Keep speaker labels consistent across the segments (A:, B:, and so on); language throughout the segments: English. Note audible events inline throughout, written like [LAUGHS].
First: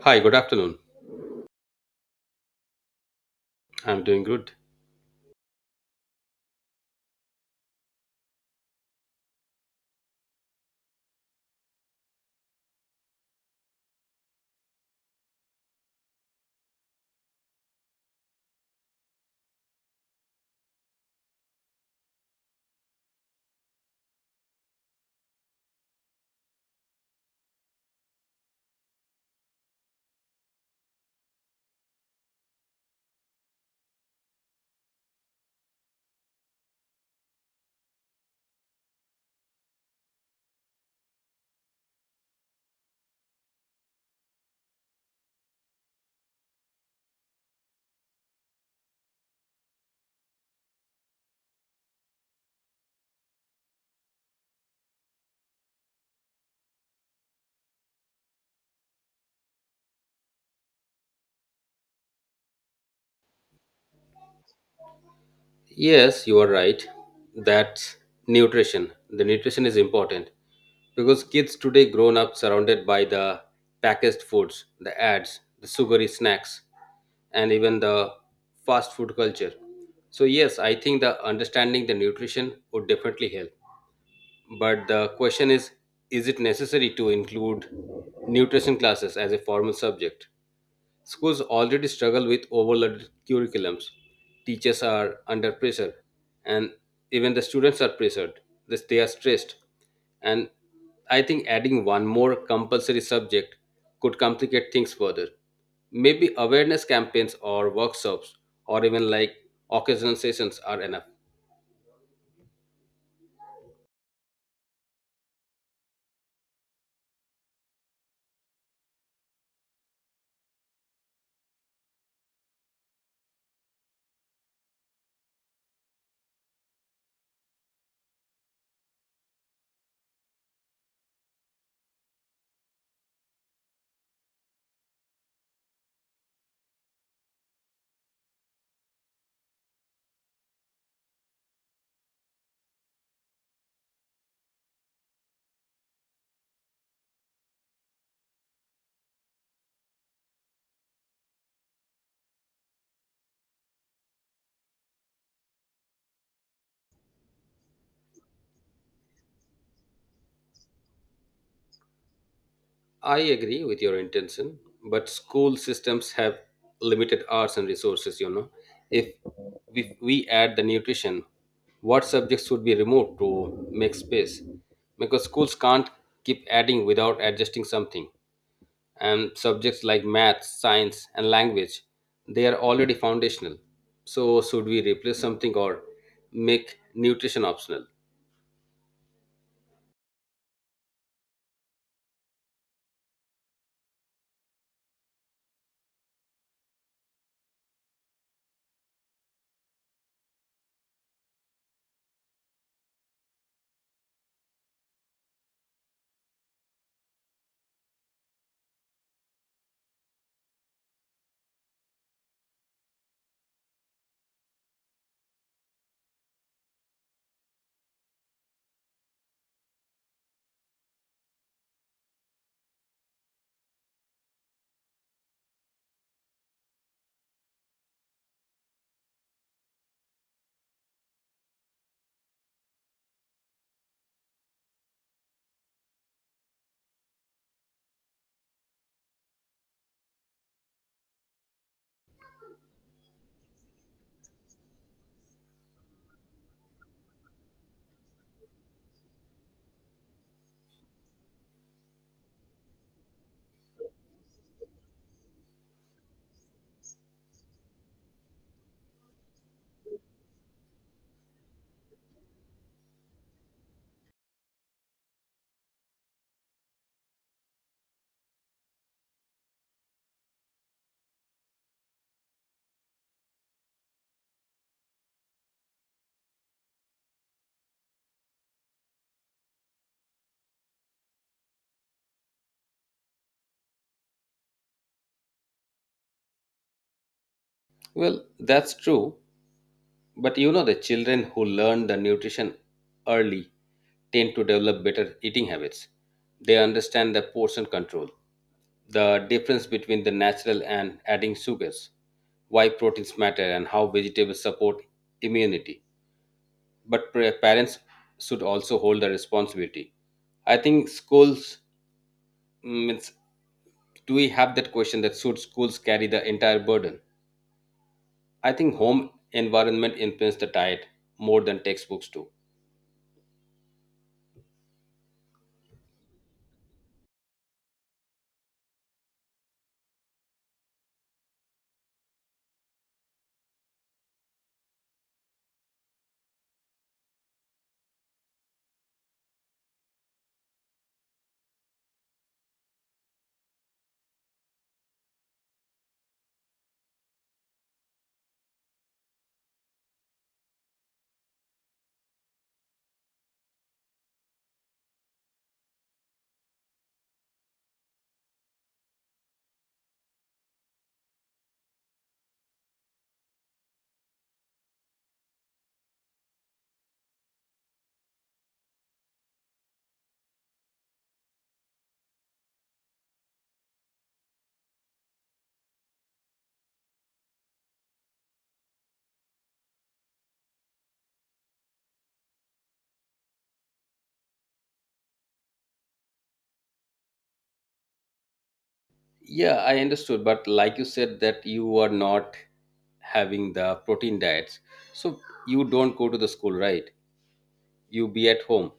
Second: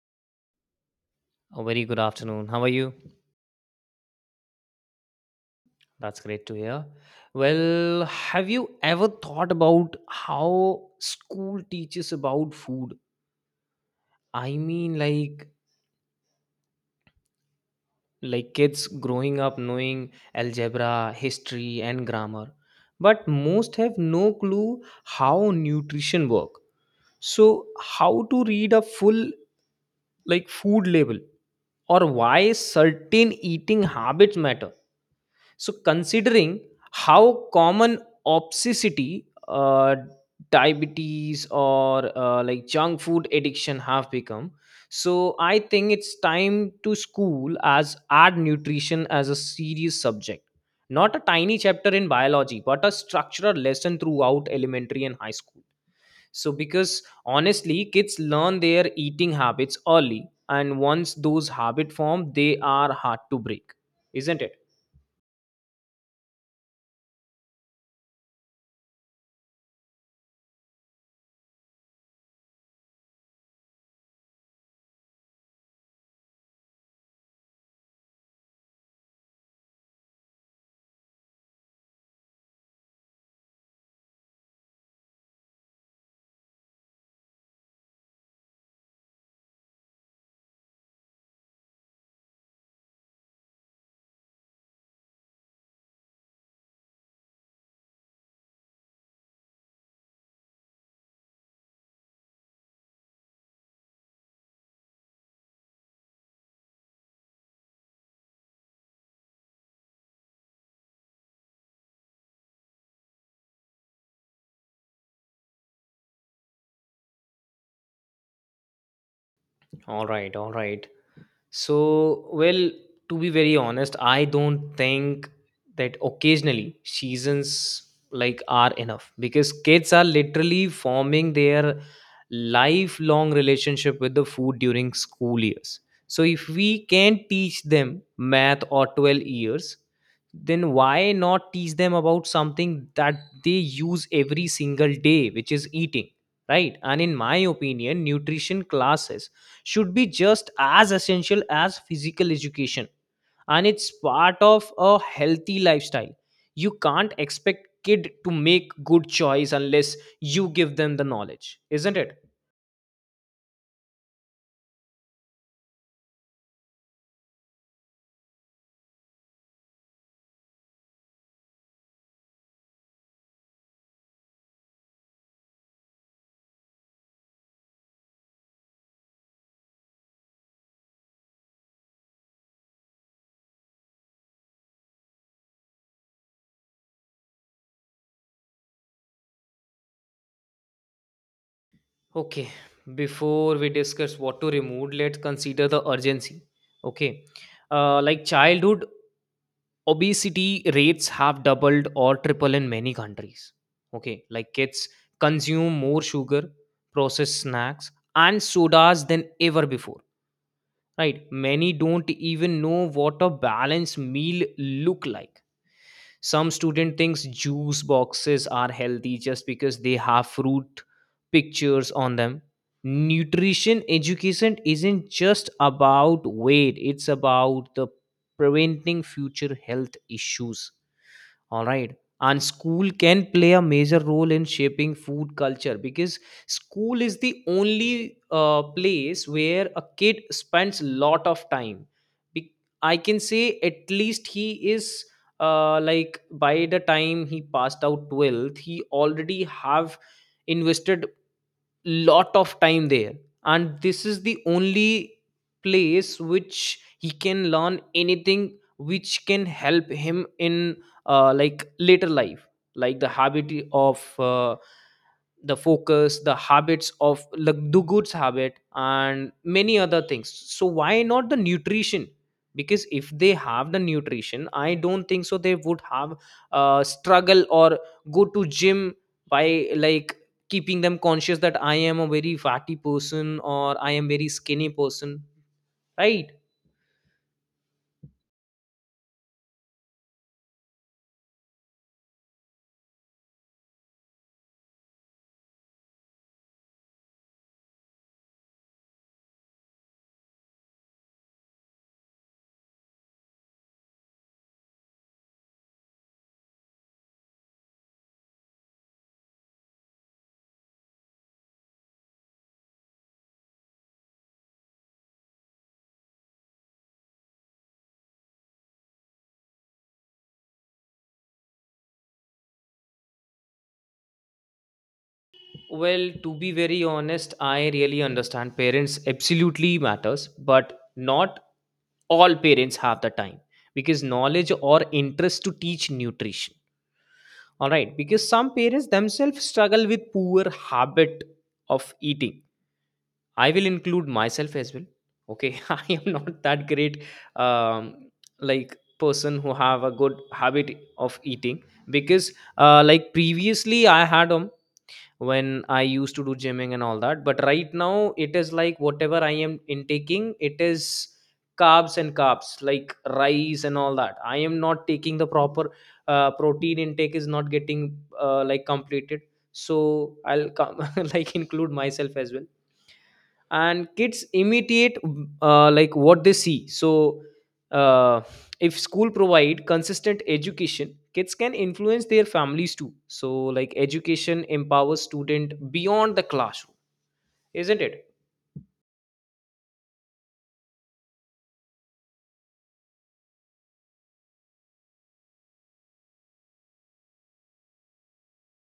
A: Hi, good afternoon.
B: A very good afternoon. How are you?
A: I'm doing good.
B: That's great to hear. Well, have you ever thought about how school teaches about food? I mean, like like kids growing up knowing algebra, history, and grammar, but most have no clue how nutrition work. So, how to read a full like food label or why certain eating habits matter. So, considering how common obesity, diabetes, or like junk food addiction have become, so I think it's time to school as add nutrition as a serious subject, not a tiny chapter in biology, but a structural lesson throughout elementary and high school. So, because honestly, kids learn their eating habits early, and once those habits form, they are hard to break, isn't it?
A: Yes, you are right. That's nutrition. The nutrition is important because kids today grown up surrounded by the packaged foods, the ads, the sugary snacks, and even the fast food culture. So yes, I think the understanding the nutrition would definitely help. But the question is it necessary to include nutrition classes as a formal subject? Schools already struggle with overloaded curriculums. Teachers are under pressure, and even the students are pressured. They are stressed. And I think adding one more compulsory subject could complicate things further. Maybe awareness campaigns or workshops or even like occasional sessions are enough.
B: All right, all right. So, well, to be very honest, I don't think that occasionally seasons like are enough because kids are literally forming their lifelong relationship with the food during school years. So, if we can't teach them math or 12 years, then why not teach them about something that they use every single day, which is eating, right? And in my opinion, nutrition classes should be just as essential as physical education, and it's part of a healthy lifestyle. You can't expect kid to make good choice unless you give them the knowledge, isn't it?
A: I agree with your intention, but school systems have limited hours and resources, you know. If if we add the nutrition, what subjects would be removed to make space? Because schools can't keep adding without adjusting something. And subjects like math, science, and language, they are already foundational. So should we replace something or make nutrition optional?
B: Okay, before we discuss what to remove, let's consider the urgency. Okay, like childhood obesity rates have doubled or tripled in many countries. Okay, like kids consume more sugar, processed snacks and sodas than ever before, right? Many don't even know what a balanced meal look like. Some student thinks juice boxes are healthy just because they have fruit pictures on them. Nutrition education isn't just about weight, it's about the preventing future health issues, all right. And school can play a major role in shaping food culture because school is the only place where a kid spends lot of time. Be- I can say at least he is like by the time he passed out 12th, he already have invested lot of time there, and this is the only place which he can learn anything which can help him in like later life, like the habit of the focus, the habits of like do goods habit and many other things. So why not the nutrition? Because if they have the nutrition, I don't think so they would have struggle or go to gym by like keeping them conscious that I am a very fatty person or I am very skinny person, right?
A: Well, that's true. But you know, the children who learn the nutrition early tend to develop better eating habits. They understand the portion control, the difference between the natural and adding sugars, why proteins matter, and how vegetables support immunity. But parents should also hold the responsibility. I think schools, means, do we have that question that should schools carry the entire burden? I think home environment influence the diet more than textbooks do.
B: Well, to be very honest, I really understand parents absolutely matters, but not all parents have the time because knowledge or interest to teach nutrition, all right? Because some parents themselves struggle with poor habit of eating. I will include myself as well. Okay, [LAUGHS] I am not that great, um, like person who have a good habit of eating because, like previously I had when I used to do gymming and all that, but right now it is like whatever I am intaking, it is carbs and carbs like rice and all that. I am not taking the proper protein intake is not getting like completed, so I'll come [LAUGHS] like include myself as well. And kids imitate like what they see. So uh, if school provide consistent education, kids can influence their families too. So like education empowers student beyond the classroom, isn't it?
A: Yeah, I understood, but like you said that you are not having the protein diets. So you don't go to the school, right? You be at home.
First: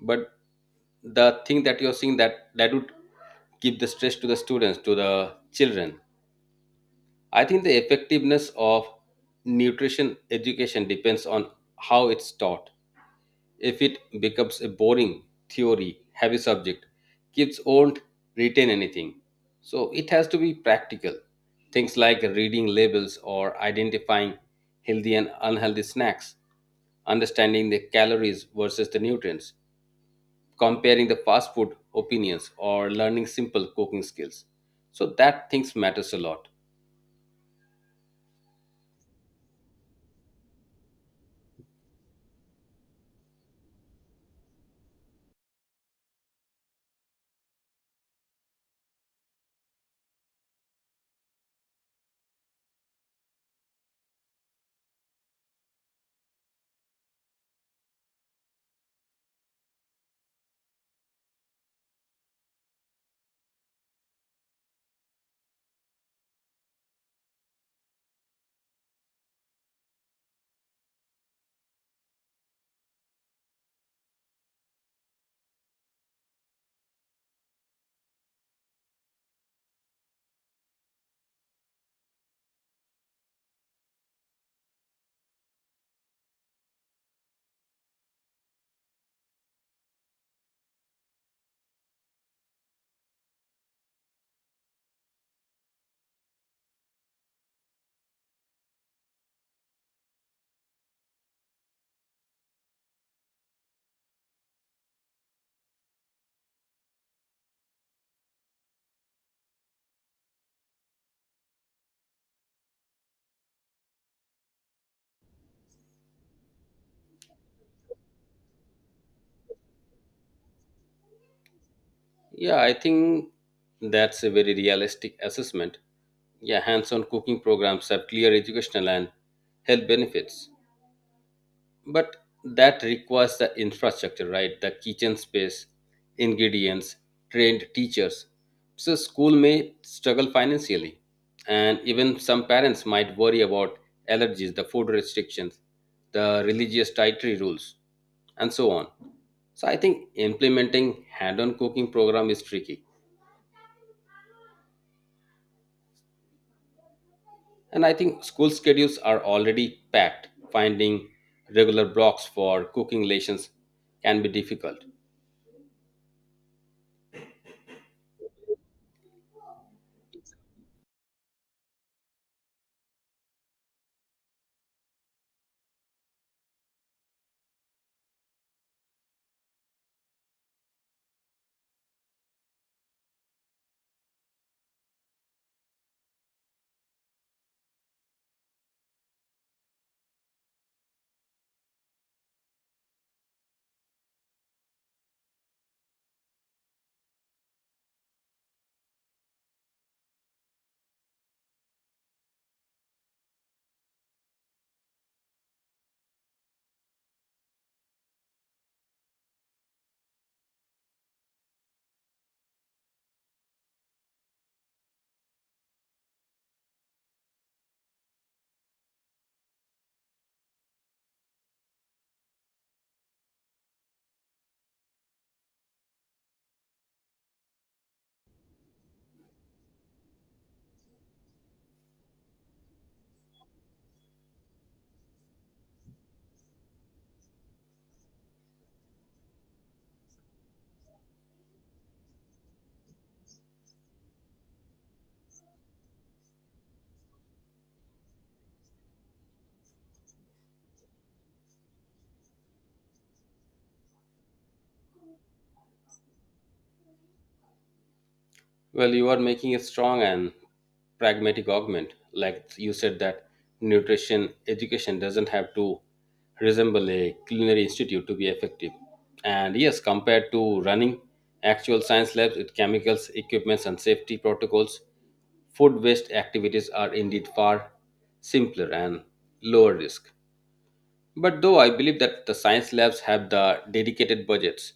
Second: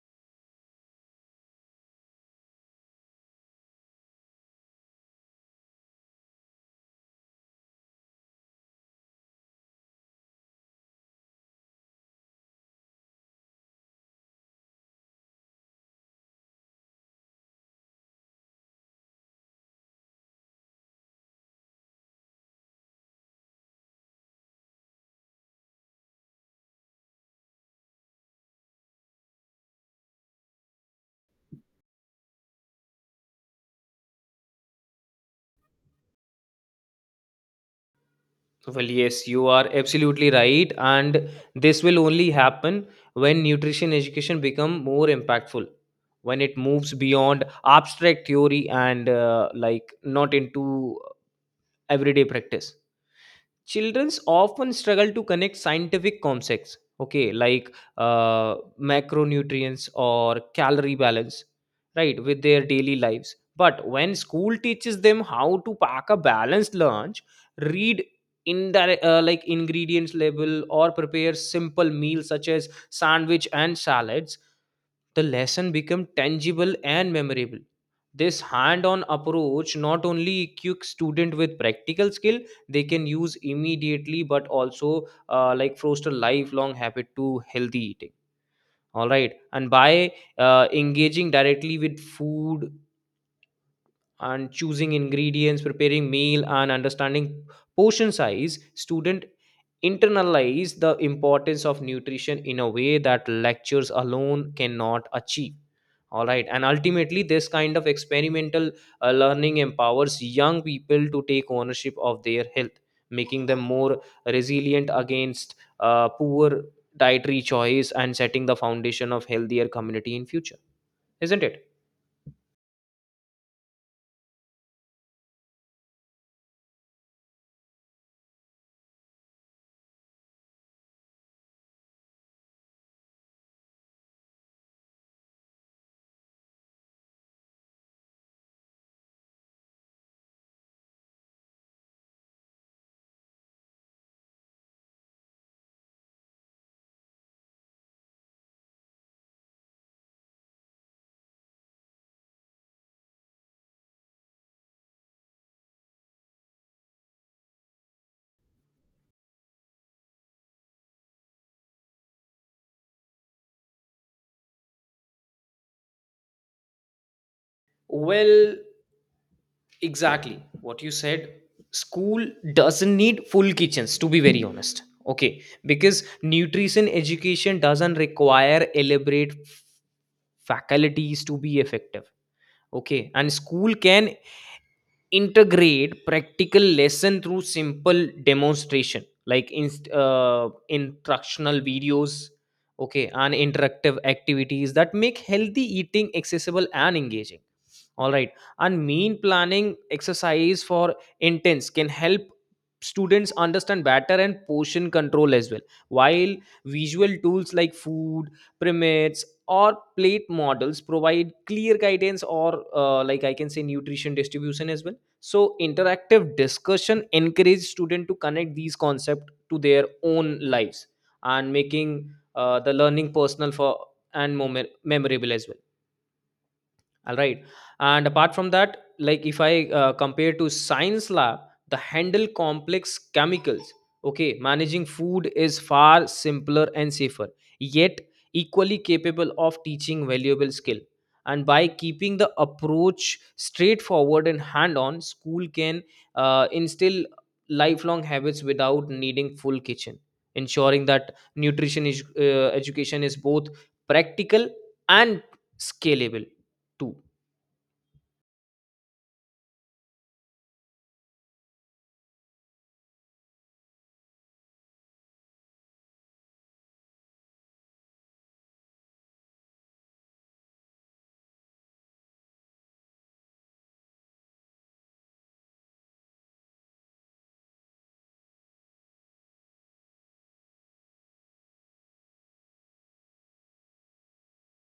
A: But the thing that you're seeing that would give the stress to the students, to the children. I think the effectiveness of nutrition education depends on how it's taught. If it becomes a boring, theory, heavy subject, kids won't retain anything. So it has to be practical. Things like reading labels or identifying healthy and unhealthy snacks, understanding the calories versus the nutrients, comparing the fast food opinions, or learning simple cooking skills. So that things matters a lot.
B: Well, yes, you are absolutely right, and this will only happen when nutrition education become more impactful, when it moves beyond abstract theory and like not into everyday practice. Childrens often struggle to connect scientific concepts, okay, like uh, macronutrients or calorie balance, right, with their daily lives. But when school teaches them how to pack a balanced lunch, read in like ingredients label or prepare simple meals such as sandwich and salads, the lesson become tangible and memorable. This hand-on approach not only equips student with practical skill they can use immediately, but also like foster lifelong habit to healthy eating, all right. And by engaging directly with food and choosing ingredients, preparing meal and understanding portion size, student internalize the importance of nutrition in a way that lectures alone cannot achieve, all right. And ultimately, this kind of experimental learning empowers young people to take ownership of their health, making them more resilient against poor dietary choice and setting the foundation of healthier community in future, isn't it?
A: Yeah, I think that's a very realistic assessment. Yeah, hands-on cooking programs have clear educational and health benefits. But that requires the infrastructure, right? The kitchen space, ingredients, trained teachers. So school may struggle financially, and even some parents might worry about allergies, the food restrictions, the religious dietary rules, and so on. So I think implementing hand-on cooking program is tricky. And I think school schedules are already packed. Finding regular blocks for cooking lessons can be difficult.
B: Well, exactly what you said, school doesn't need full kitchens, to be very honest. Okay, because nutrition education doesn't require elaborate faculties to be effective. Okay, and school can integrate practical lesson through simple demonstration like instructional videos, okay, and interactive activities that make healthy eating accessible and engaging, all right. And mean planning exercise for intents can help students understand better and portion control as well, while visual tools like food pyramids or plate models provide clear guidance or like I can say nutrition distribution as well. So interactive discussion encourage students to connect these concepts to their own lives, and making the learning personal for and more memorable as well, all right. And apart from that, like if I compare to science lab the handle complex chemicals, okay, managing food is far simpler and safer, yet equally capable of teaching valuable skill. And by keeping the approach straightforward and hand on, school can instill lifelong habits without needing full kitchen, ensuring that nutrition is, education is both practical and scalable too.
A: Well, you are making a strong and pragmatic argument, like you said that nutrition education doesn't have to resemble a culinary institute to be effective. And yes, compared to running actual science labs with chemicals, equipments, and safety protocols, food based activities are indeed far simpler and lower risk. But though I believe that the science labs have the dedicated budgets,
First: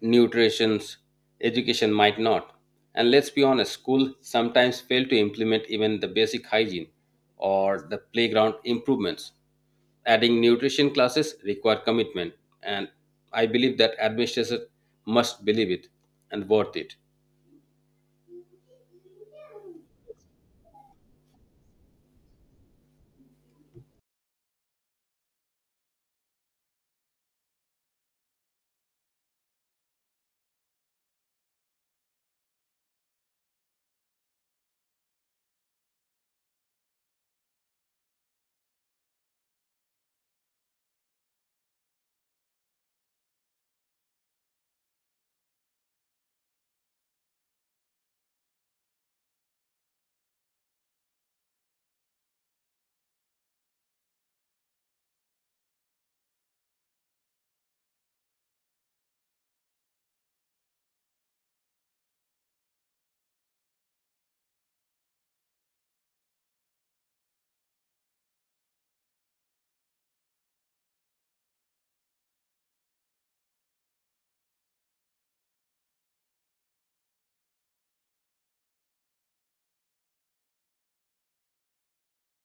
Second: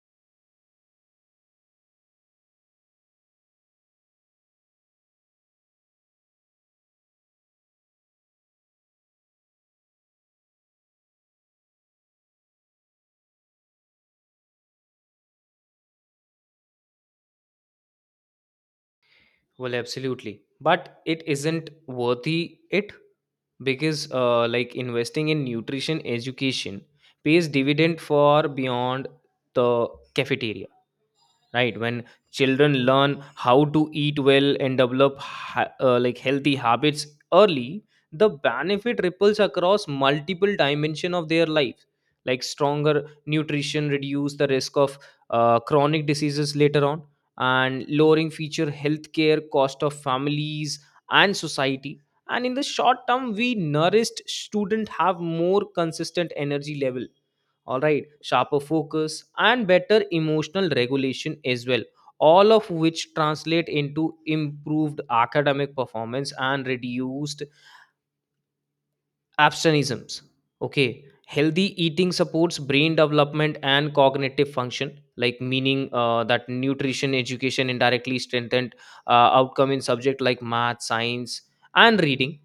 A: nutrition's education might not. And let's be honest, schools sometimes fail to implement even the basic hygiene or the playground improvements. Adding nutrition classes require commitment, and I believe that administrators must believe it and worth it.
B: Well, absolutely. But it isn't worthy it, because like investing in nutrition education pays dividend for beyond the cafeteria, right? When children learn how to eat well and develop like healthy habits early, the benefit ripples across multiple dimension of their life, like stronger nutrition reduce the risk of chronic diseases later on, and lowering future healthcare cost of families and society. And in the short term, we nourished student have more consistent energy level, all right, sharper focus and better emotional regulation as well, all of which translate into improved academic performance and reduced absenteeisms. Okay, healthy eating supports brain development and cognitive function, like meaning that nutrition education indirectly strengthened outcome in subject like math, science and reading.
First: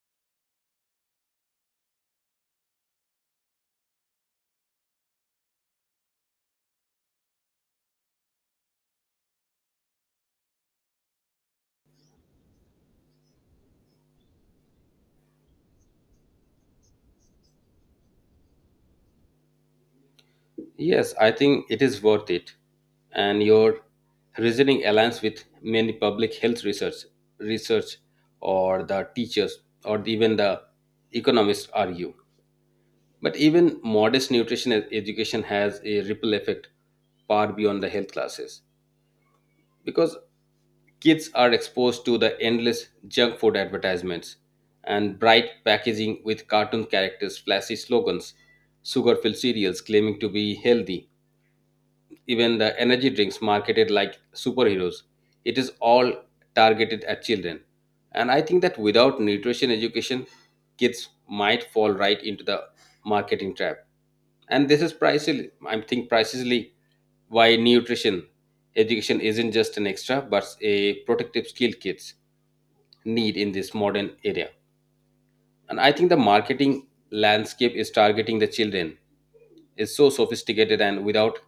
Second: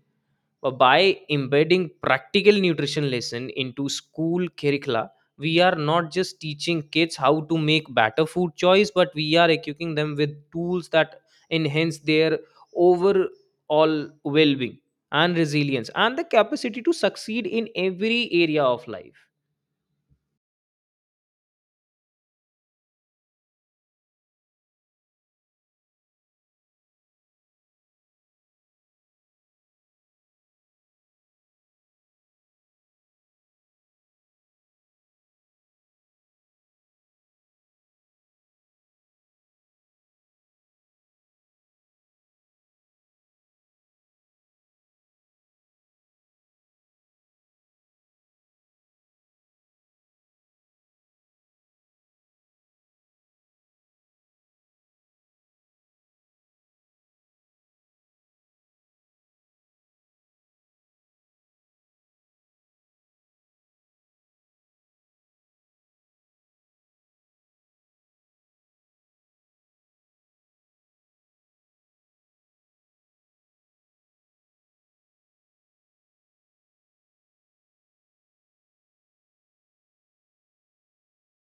B: But by embedding practical nutrition lesson into school curricula, we are not just teaching kids how to make better food choice, but we are equipping them with tools that enhance their overall well-being and resilience and the capacity to succeed in every area of life.
A: Yes, I think it is worth it. And your reasoning aligns with many public health research, research, or the teachers, or even the economists argue. But even modest nutrition education has a ripple effect far beyond the health classes because kids are exposed to the endless junk food advertisements and bright packaging with cartoon characters, flashy slogans, sugar filled cereals claiming to be healthy, even the energy drinks marketed like superheroes. It is all targeted at children, and I think that without nutrition education kids might fall right into the marketing trap. And this is precisely, I think precisely why nutrition education isn't just an extra but a protective skill kids need in this modern area. And I think the marketing landscape is targeting the children is so sophisticated, and without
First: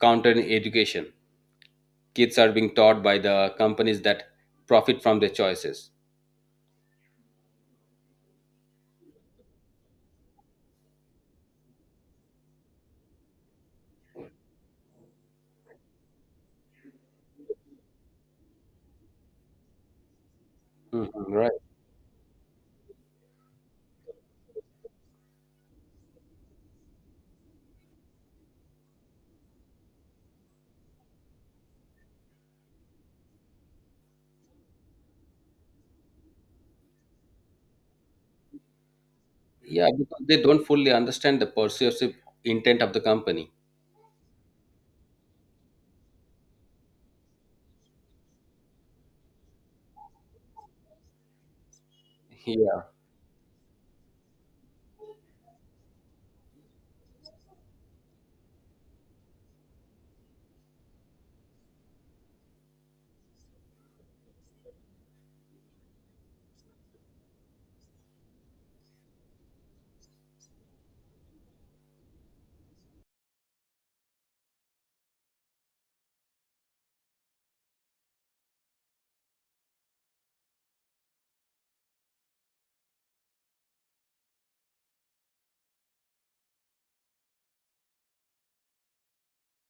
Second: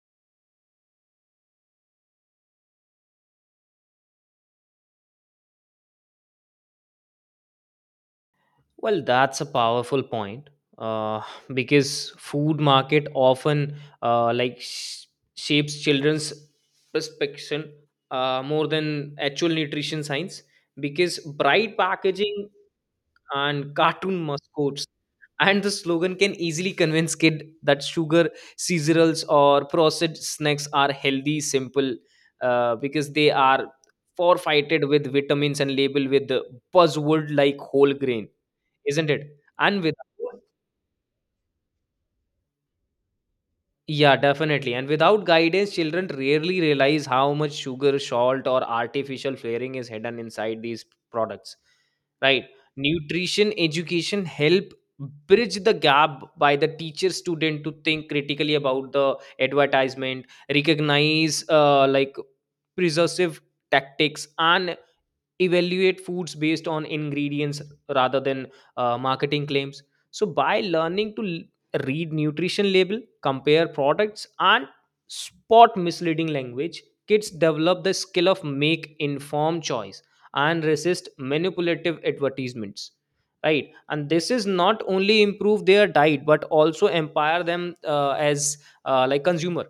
A: countering education kids are being taught by the companies that profit from their choices.
B: Well, that's a powerful point, uh, because food market often uh, like sh- shapes children's perception more than actual nutrition science, because
A: Mhm, right.
B: bright packaging and cartoon mascots and the slogan can easily convince kid that sugar cereals or processed snacks are healthy simple, because they are forfeited with vitamins and labeled with the buzzword like whole grain, isn't it? And
A: Yeah,
B: without,
A: because they don't fully understand the persuasive intent of the company.
B: yeah, definitely. And without guidance, children rarely realize how much sugar, salt, or artificial flavoring is hidden inside these products. Right?
A: Yeah.
B: Nutrition education help bridge the gap by the teacher student to think critically about the advertisement, recognize like preservative tactics, and evaluate foods based on ingredients rather than marketing claims. So by learning to read nutrition label, compare products and spot misleading language, kids develop the skill of make informed choice and resist manipulative advertisements, right? And this is not only improve their diet but also empower them as like consumer,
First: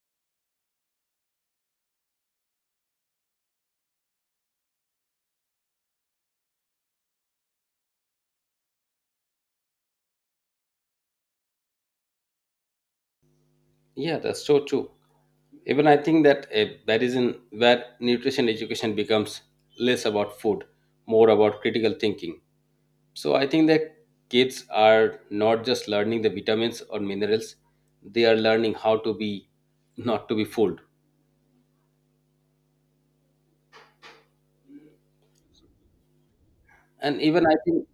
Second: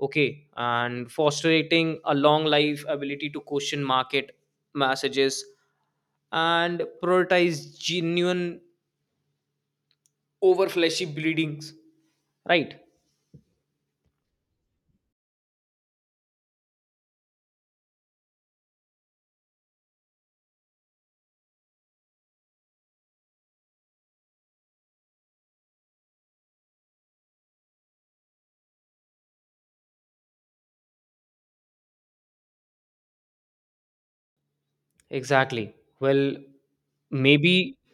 B: okay, and fostering a long life ability to question market messages and prioritize genuine over fleshy bleedings, right?
A: Yeah, that's so true. Even I think that, that is in where nutrition education becomes less about food, more about critical thinking. So I think that kids are not just learning the vitamins or minerals, they are learning how to be not to be fooled.
B: Exactly. Well,
A: And even
B: maybe,
A: I think.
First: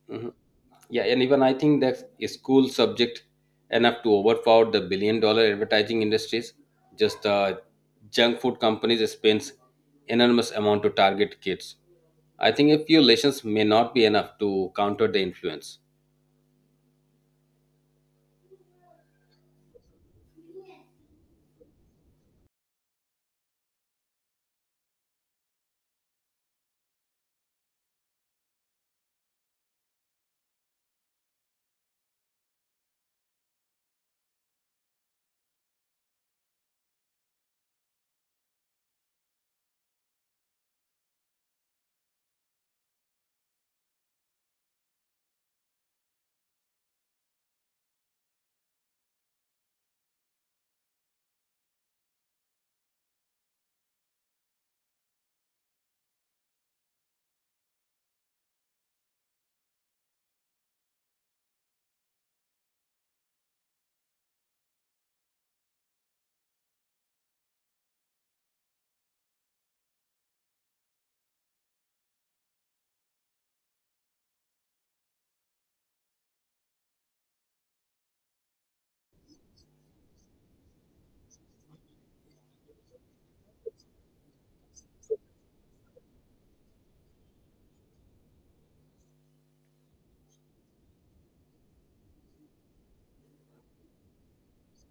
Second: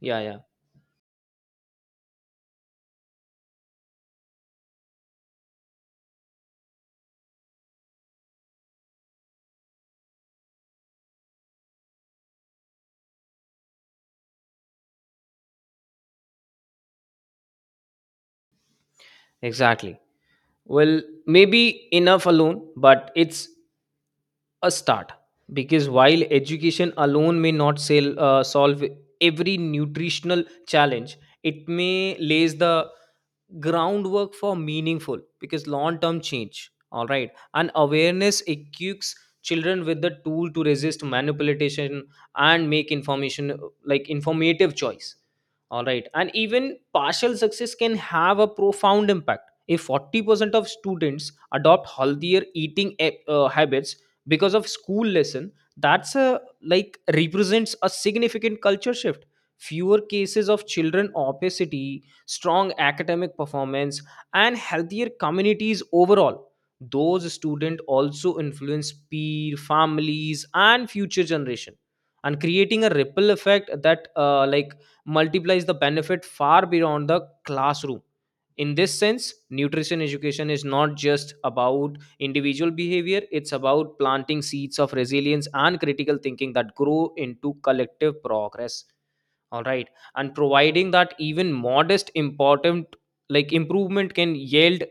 B: yeah,
A: Mhm.
B: yeah.
A: Yeah, and even I think that a school subject enough to overpower the billion dollar advertising industries. Just the junk food companies spends enormous amount to target kids. I think a few lessons may not be enough to counter the influence.
B: Exactly. Well, maybe enough alone, but it's a start, because while education alone may not solve every nutritional challenge, it may lays the groundwork for meaningful because long term change, all right. And awareness equips children with the tool to resist manipulation and make information like informative choice, all right. And even partial success can have a profound impact. If 40% of students adopt healthier eating habits because of school lesson, that's a like represents a significant culture shift, fewer cases of children obesity, strong academic performance and healthier communities overall. Those students also influence peer families and future generation, and creating a ripple effect that like multiplies the benefit far beyond the classroom. In this sense, nutrition education is not just about individual behavior, it's about planting seeds of resilience and critical thinking that grow into collective progress, all right. And providing that even modest important like improvement can yield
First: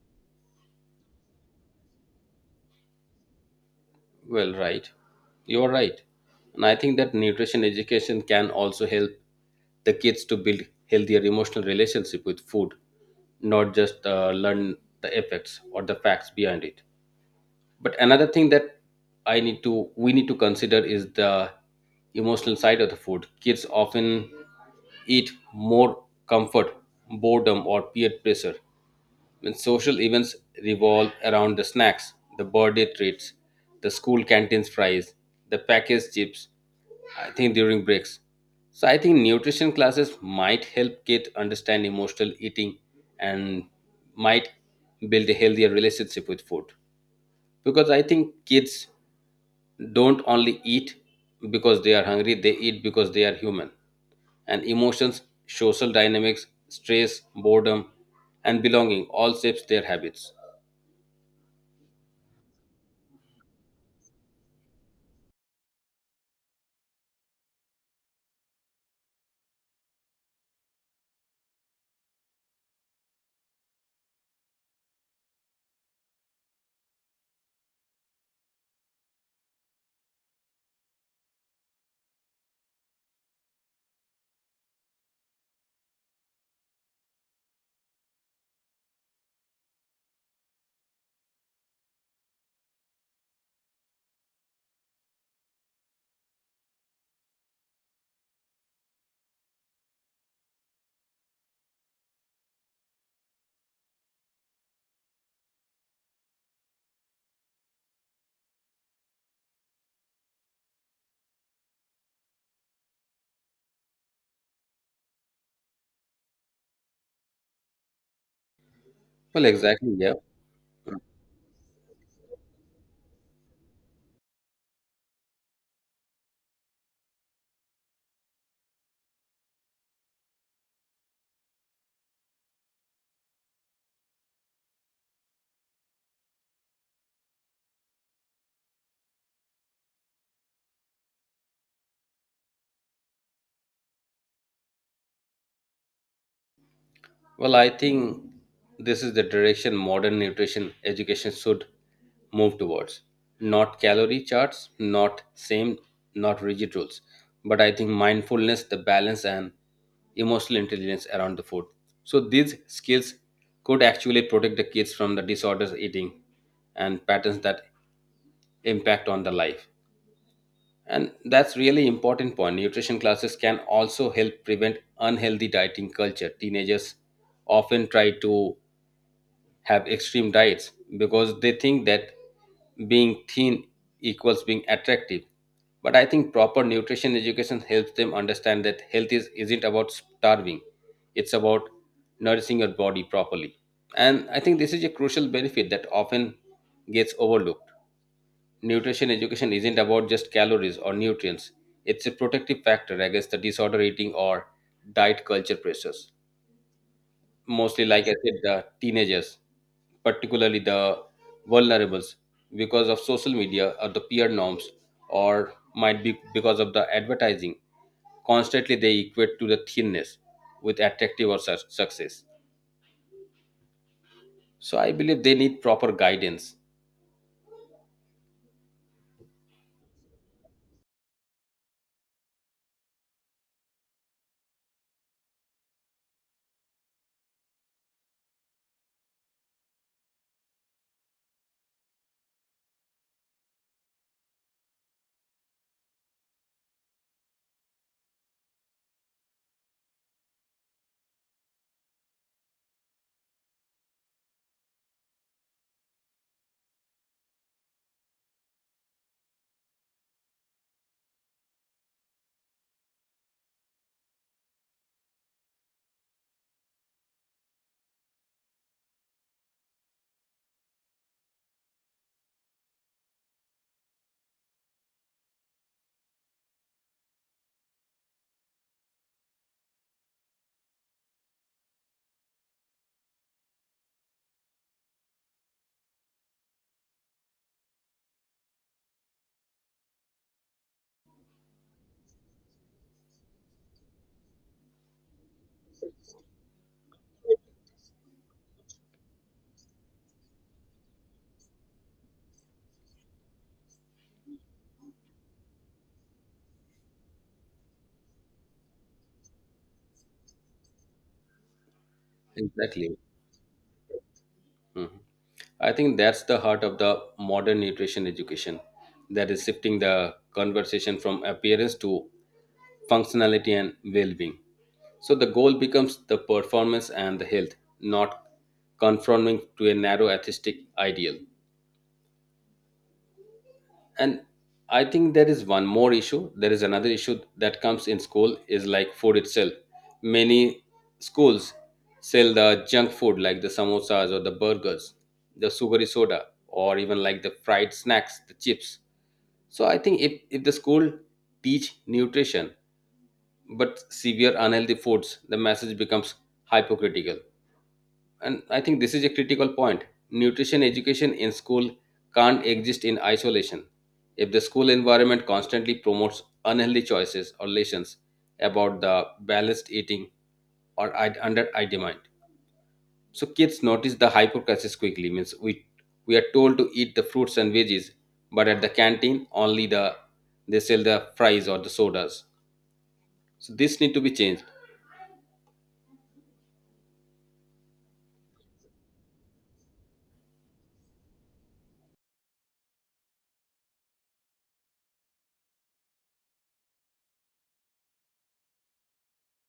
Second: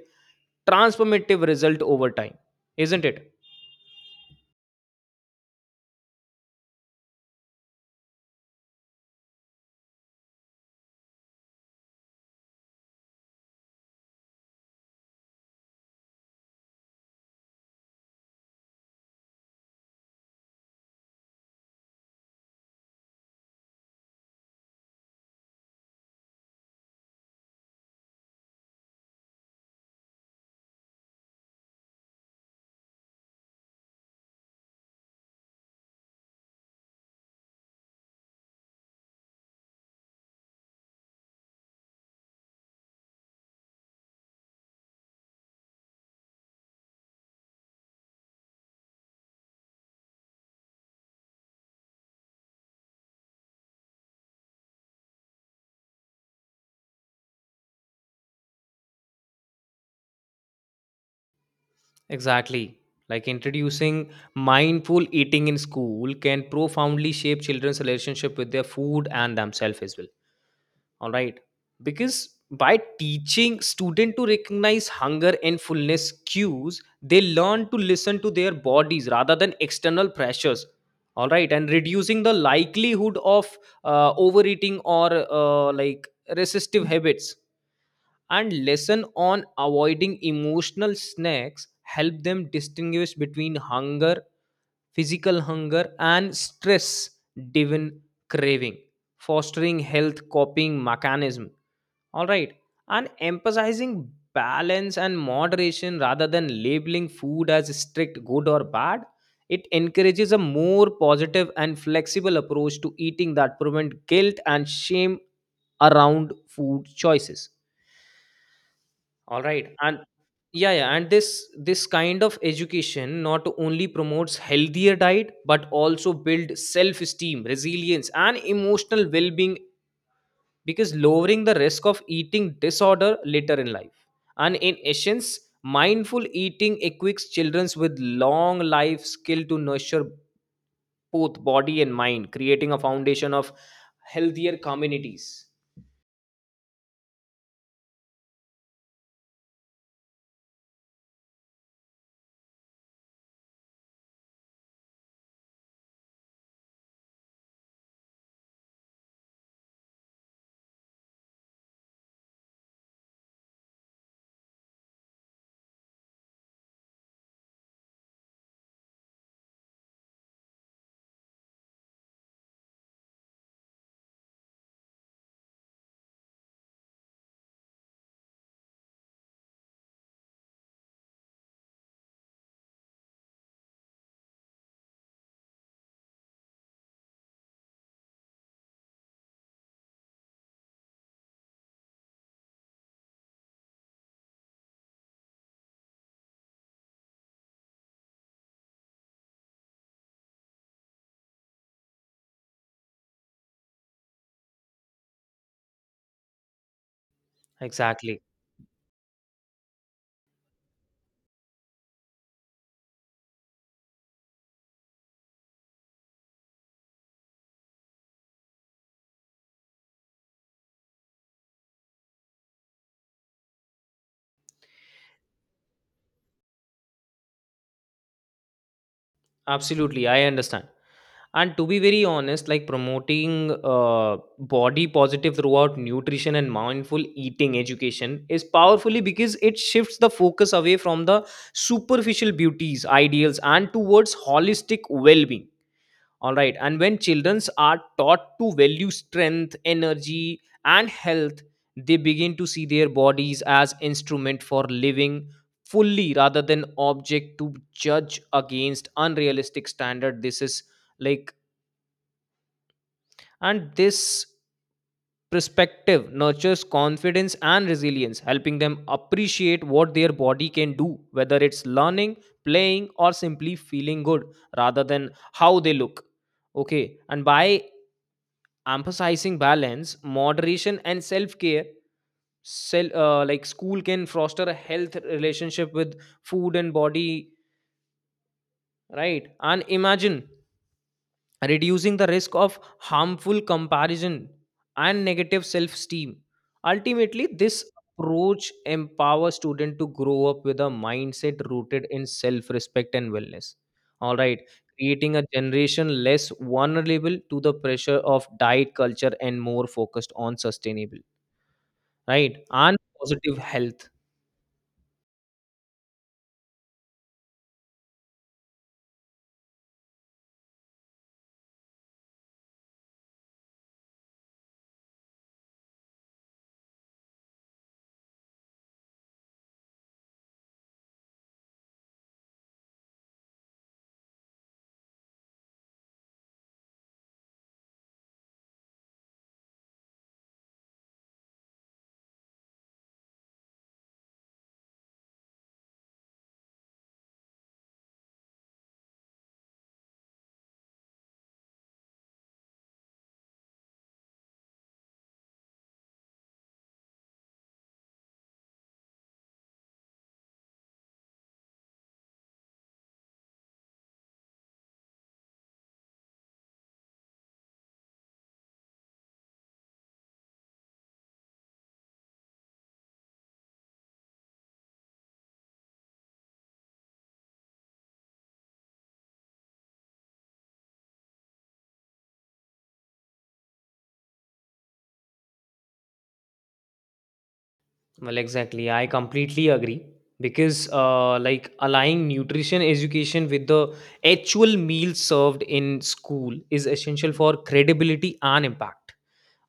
B: transformative result over time, isn't it?
A: Well, right. You're right. And I think that nutrition education can also help the kids to build healthier emotional relationship with food, not just learn the effects or the facts behind it. But another thing that I need to we need to consider is the emotional side of the food. Kids often eat more comfort, boredom, or peer pressure when social events revolve around the snacks, the birthday treats, the school canteen's fries, the packaged chips, I think, during breaks. So I think nutrition classes might help kids understand emotional eating and might build a healthier relationship with food, because I think kids don't only eat because they are hungry, they eat because they are human. And emotions, social dynamics, stress, boredom, and belonging all shapes their habits.
B: Exactly. Like introducing mindful eating in school can profoundly shape children's relationship with their food and themselves as well, all right. Because by teaching student to recognize hunger and fullness cues, they learn to listen to their bodies rather than external pressures, all right. And reducing the likelihood Of overeating or resistive habits, and lesson on avoiding emotional snacks help them distinguish between hunger, physical hunger, and stress driven craving, fostering health coping mechanism. All right. And emphasizing balance and moderation rather than labeling food as strict good or bad, it encourages a more positive and flexible approach to eating that prevent guilt and shame around food choices. All
A: Well,
B: right
A: exactly,
B: and
A: yeah.
B: yeah and this kind of education not only promotes healthier diet but also build self esteem, resilience, and emotional well being, because lowering the risk of eating disorder later in life. And in essence, mindful eating equips children with long life skill to nurture both body and mind, creating a foundation of healthier communities.
A: Well, I think this is the direction modern nutrition education should move towards. Not calorie charts, not same, not rigid rules, but I think mindfulness, the balance, and emotional intelligence around the food. So these skills could actually protect the kids from the disorders eating and patterns that impact on the life. And that's really important point. Nutrition classes can also help prevent unhealthy dieting culture. Teenagers often try to have extreme diets because they think that being thin equals being attractive. But I think proper nutrition education helps them understand that health is, isn't about starving, it's about nourishing your body properly. And I think this is a crucial benefit that often gets overlooked. Nutrition education isn't about just calories or nutrients, it's a protective factor against the disorder eating or diet culture pressures, mostly, like I
B: Exactly.
A: said, the teenagers, particularly the vulnerables, because of social media or the peer norms, or might be because of the advertising constantly they equate to the thinness with attractive or such success. So I believe they need proper guidance.
B: Absolutely, I understand. And to be very honest, like, promoting body positive throughout nutrition and mindful eating education is powerfully because it shifts the focus away from the superficial beauties, ideals, and towards holistic well being. All right. And when children are taught to value strength, energy, and health, they begin to see their bodies as instrument for living fully rather than object to judge against unrealistic standard. Like this perspective nurtures confidence and resilience, helping them appreciate what their body can do, whether it's learning, playing, or simply feeling good rather than how they look. Okay. And by emphasizing balance, moderation, and self-care, Sel like school can foster a health relationship with food and body, right? And imagine reducing the risk of harmful comparison and negative self esteem. Ultimately, this approach empowers students to grow up with a mindset rooted in self respect and wellness. All right, creating a generation less vulnerable to the pressure of diet culture and more focused on sustainable, right, and
A: Exactly.
B: positive health.
A: Mhm. I think that's the heart of the modern nutrition education, that is shifting the conversation from appearance to functionality and well-being. So the goal becomes the performance and the health, not conforming to a narrow artistic ideal. And I think there is one more issue. There is another issue that comes in school is like food itself. Many schools sell the junk food like the samosas or the burgers, the sugary soda, or even like the fried snacks, the chips. So I think if the school teach nutrition but severe unhealthy foods, the message becomes hypocritical. And I think this is a critical point. Nutrition education in school can't exist in isolation. If the school environment constantly promotes unhealthy choices or lessons about the balanced eating or I, under I demand. So kids notice the hypercrisis quickly, means, we are told to eat the fruits and veggies, but at the canteen only the, they sell the fries or the sodas. So this need to be changed.
B: Well, exactly. I completely agree, because, aligning nutrition education with the actual meal served in school is essential for credibility and impact.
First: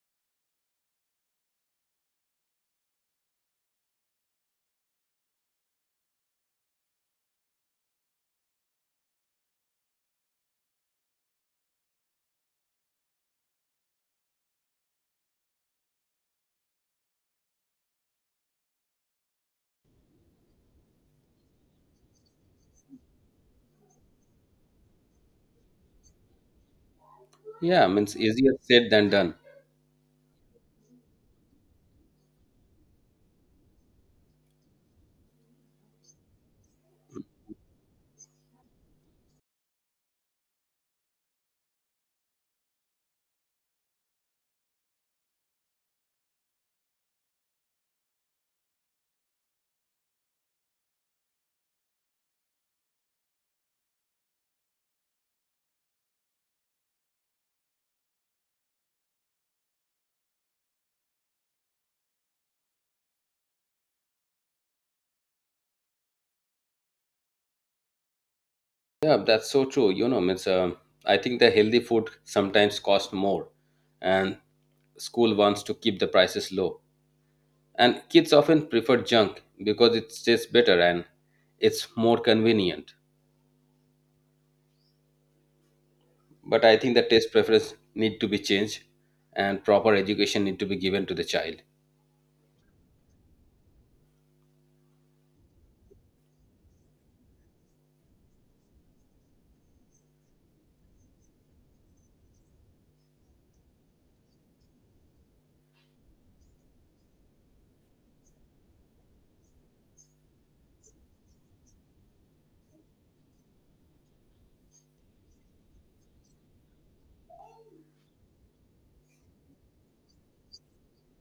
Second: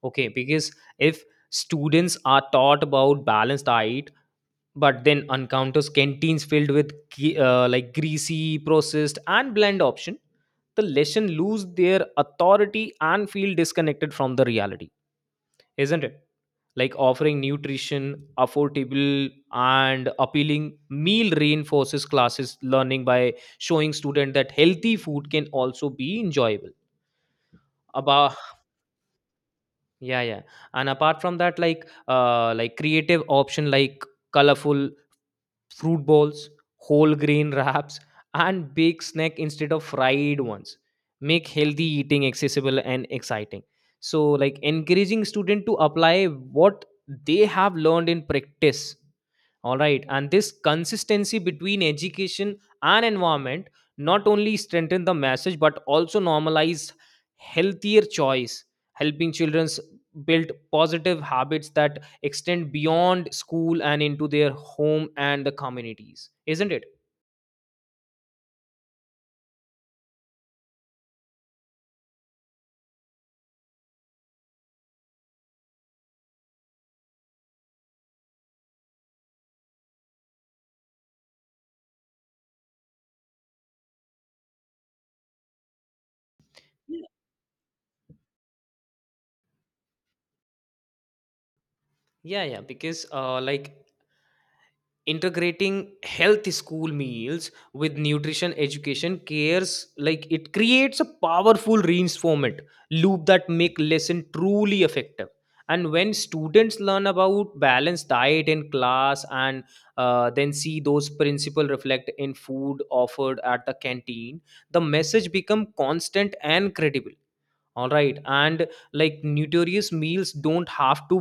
B: Okay, because if students are taught about balanced diet, but then encounters canteens filled with greasy, processed, and bland option, the lesson lose their authority and feel disconnected from the reality, isn't it? Like offering nutrition, affordable, and appealing meal reinforces classes learning by showing student that healthy food can also be enjoyable.
A: Yeah, means
B: About
A: easier said than done.
B: yeah. And apart from that, like creative option like colorful fruit balls, whole grain [LAUGHS] wraps, and baked snack instead of fried ones make healthy eating accessible and exciting. So like encouraging student to apply what they have learned in practice. All right. And this consistency between education and environment not only strengthen the message but also normalize healthier choice, helping children build positive habits that extend beyond school and into their home and the communities. Isn't it?
A: Yeah, that's so true. You know, I mean, it's, I think the healthy food sometimes cost more, and school wants to keep the prices low. And kids often prefer junk because it tastes better and it's more convenient. But I think
B: Yeah,
A: the taste preference need to be changed, and proper education need to be given to the child.
B: yeah, because integrating health school meals with nutrition education cares, like, it creates a powerful reinforcement loop that make lesson truly effective. And when students learn about balanced diet in class and then see those principles reflect in food offered at the canteen, the message become constant and credible. All right. And like nutritious meals don't have to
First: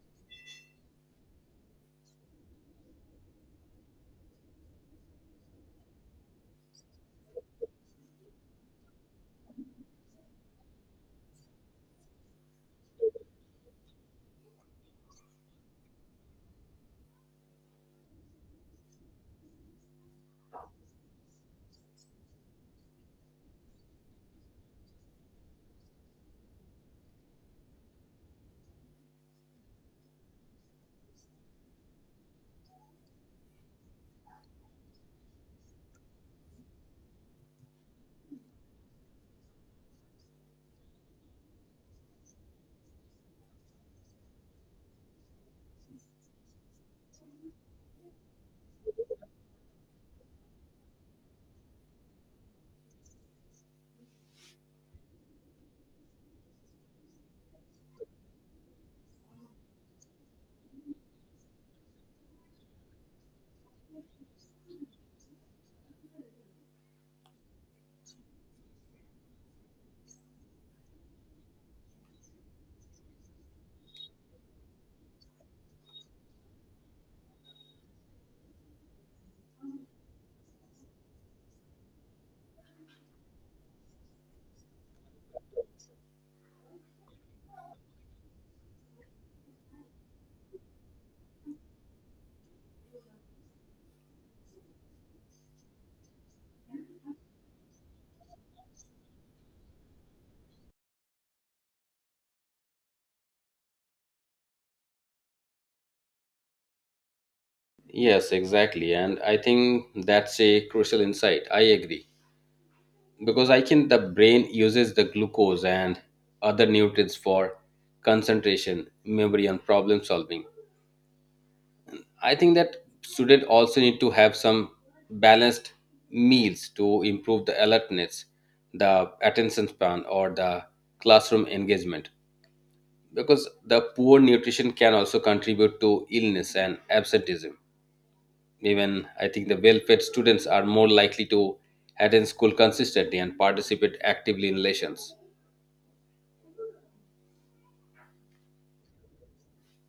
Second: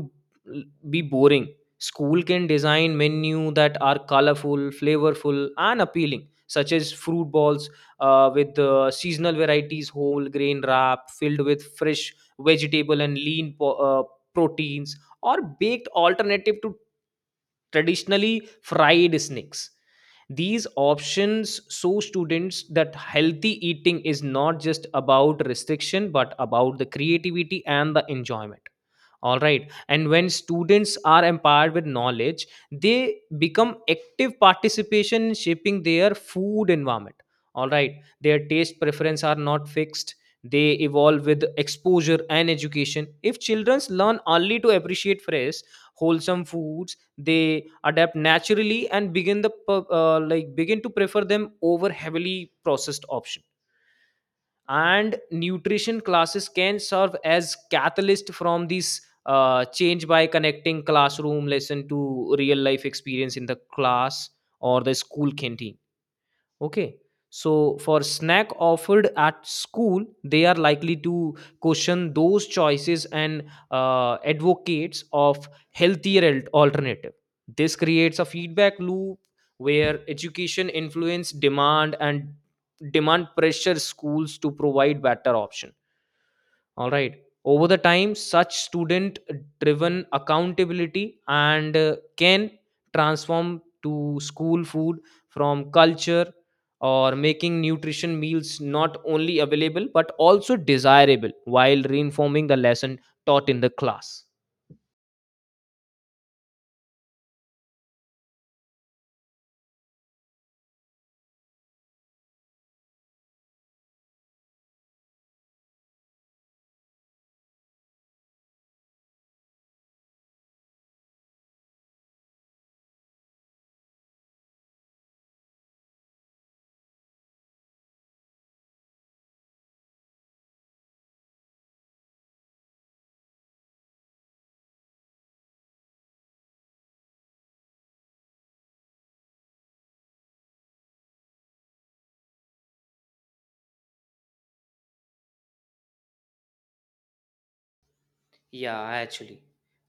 B: l- be boring. School can design menu that are colorful, flavorful, and appealing, such as fruit balls with seasonal varieties, whole grain wrap filled with fresh vegetable and lean proteins, or baked alternative to traditionally fried snacks. These options show students that healthy eating is not just about restriction but about the creativity and the enjoyment. All right. And when students are empowered with knowledge, they become active participation in shaping their food environment. All right, their taste preference are not fixed, they evolve with exposure and education. If children learn only to appreciate fresh wholesome foods, they adapt naturally and begin to prefer them over heavily processed option. And nutrition classes can serve as catalyst from these change by connecting classroom lesson to real life experience in the class or the school canteen. Okay. So for snack offered at school, they are likely to question those choices and advocates of healthier alternative. This creates a feedback loop where education influence demand and demand pressure schools to provide better option. All right. Over the time, such student driven accountability and can transform to school food from culture, or making nutrition meals not only available but also desirable while reinforming the lesson taught in the class.
A: Yes, exactly, and I think that's a crucial insight. I agree. Because I can the brain uses the glucose and other nutrients for concentration, memory, and problem solving. I think that students also need to have some balanced meals to improve the alertness, the attention span, or the classroom engagement, because the poor nutrition can also contribute to illness and absenteeism. Even I think the well-fed students are more likely to attend school consistently and participate actively in lessons.
B: Yeah, actually,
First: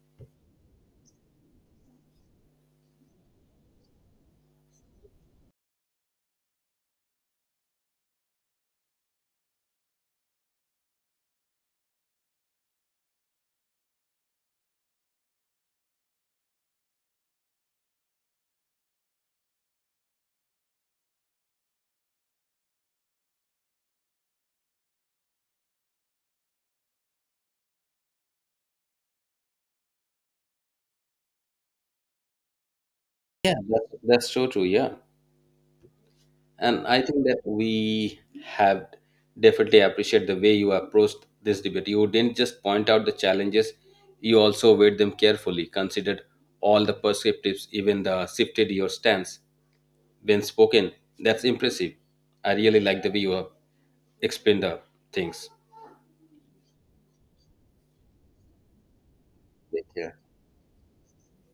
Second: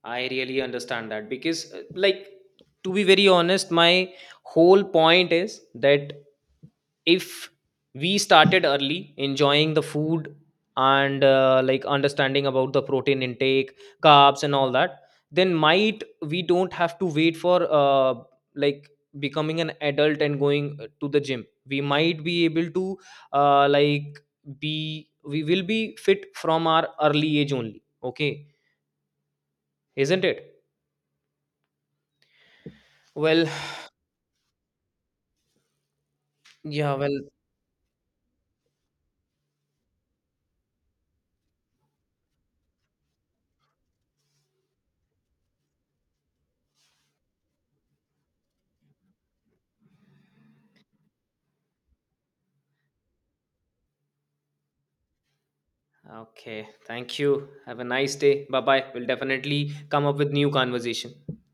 B: I really understand that because, to be very honest, my whole point is that if we started early enjoying the food and understanding about the protein intake, carbs, and all that, then might we don't have to wait for like becoming an adult and going to the gym. We might be able to like be we will be fit from our early age only. Okay, isn't it? Well,
A: Yeah, that's so true. Yeah, and
B: yeah,
A: I
B: well,
A: think that we have definitely appreciate the way you approached this debate. You didn't just point out the challenges; you also weighed them carefully, considered all the perspectives, even the shifted your stance when spoken. That's impressive. I really like the way you have explained the things.
B: okay. Thank you. Have a nice day. Bye bye. We'll definitely come up with new conversation.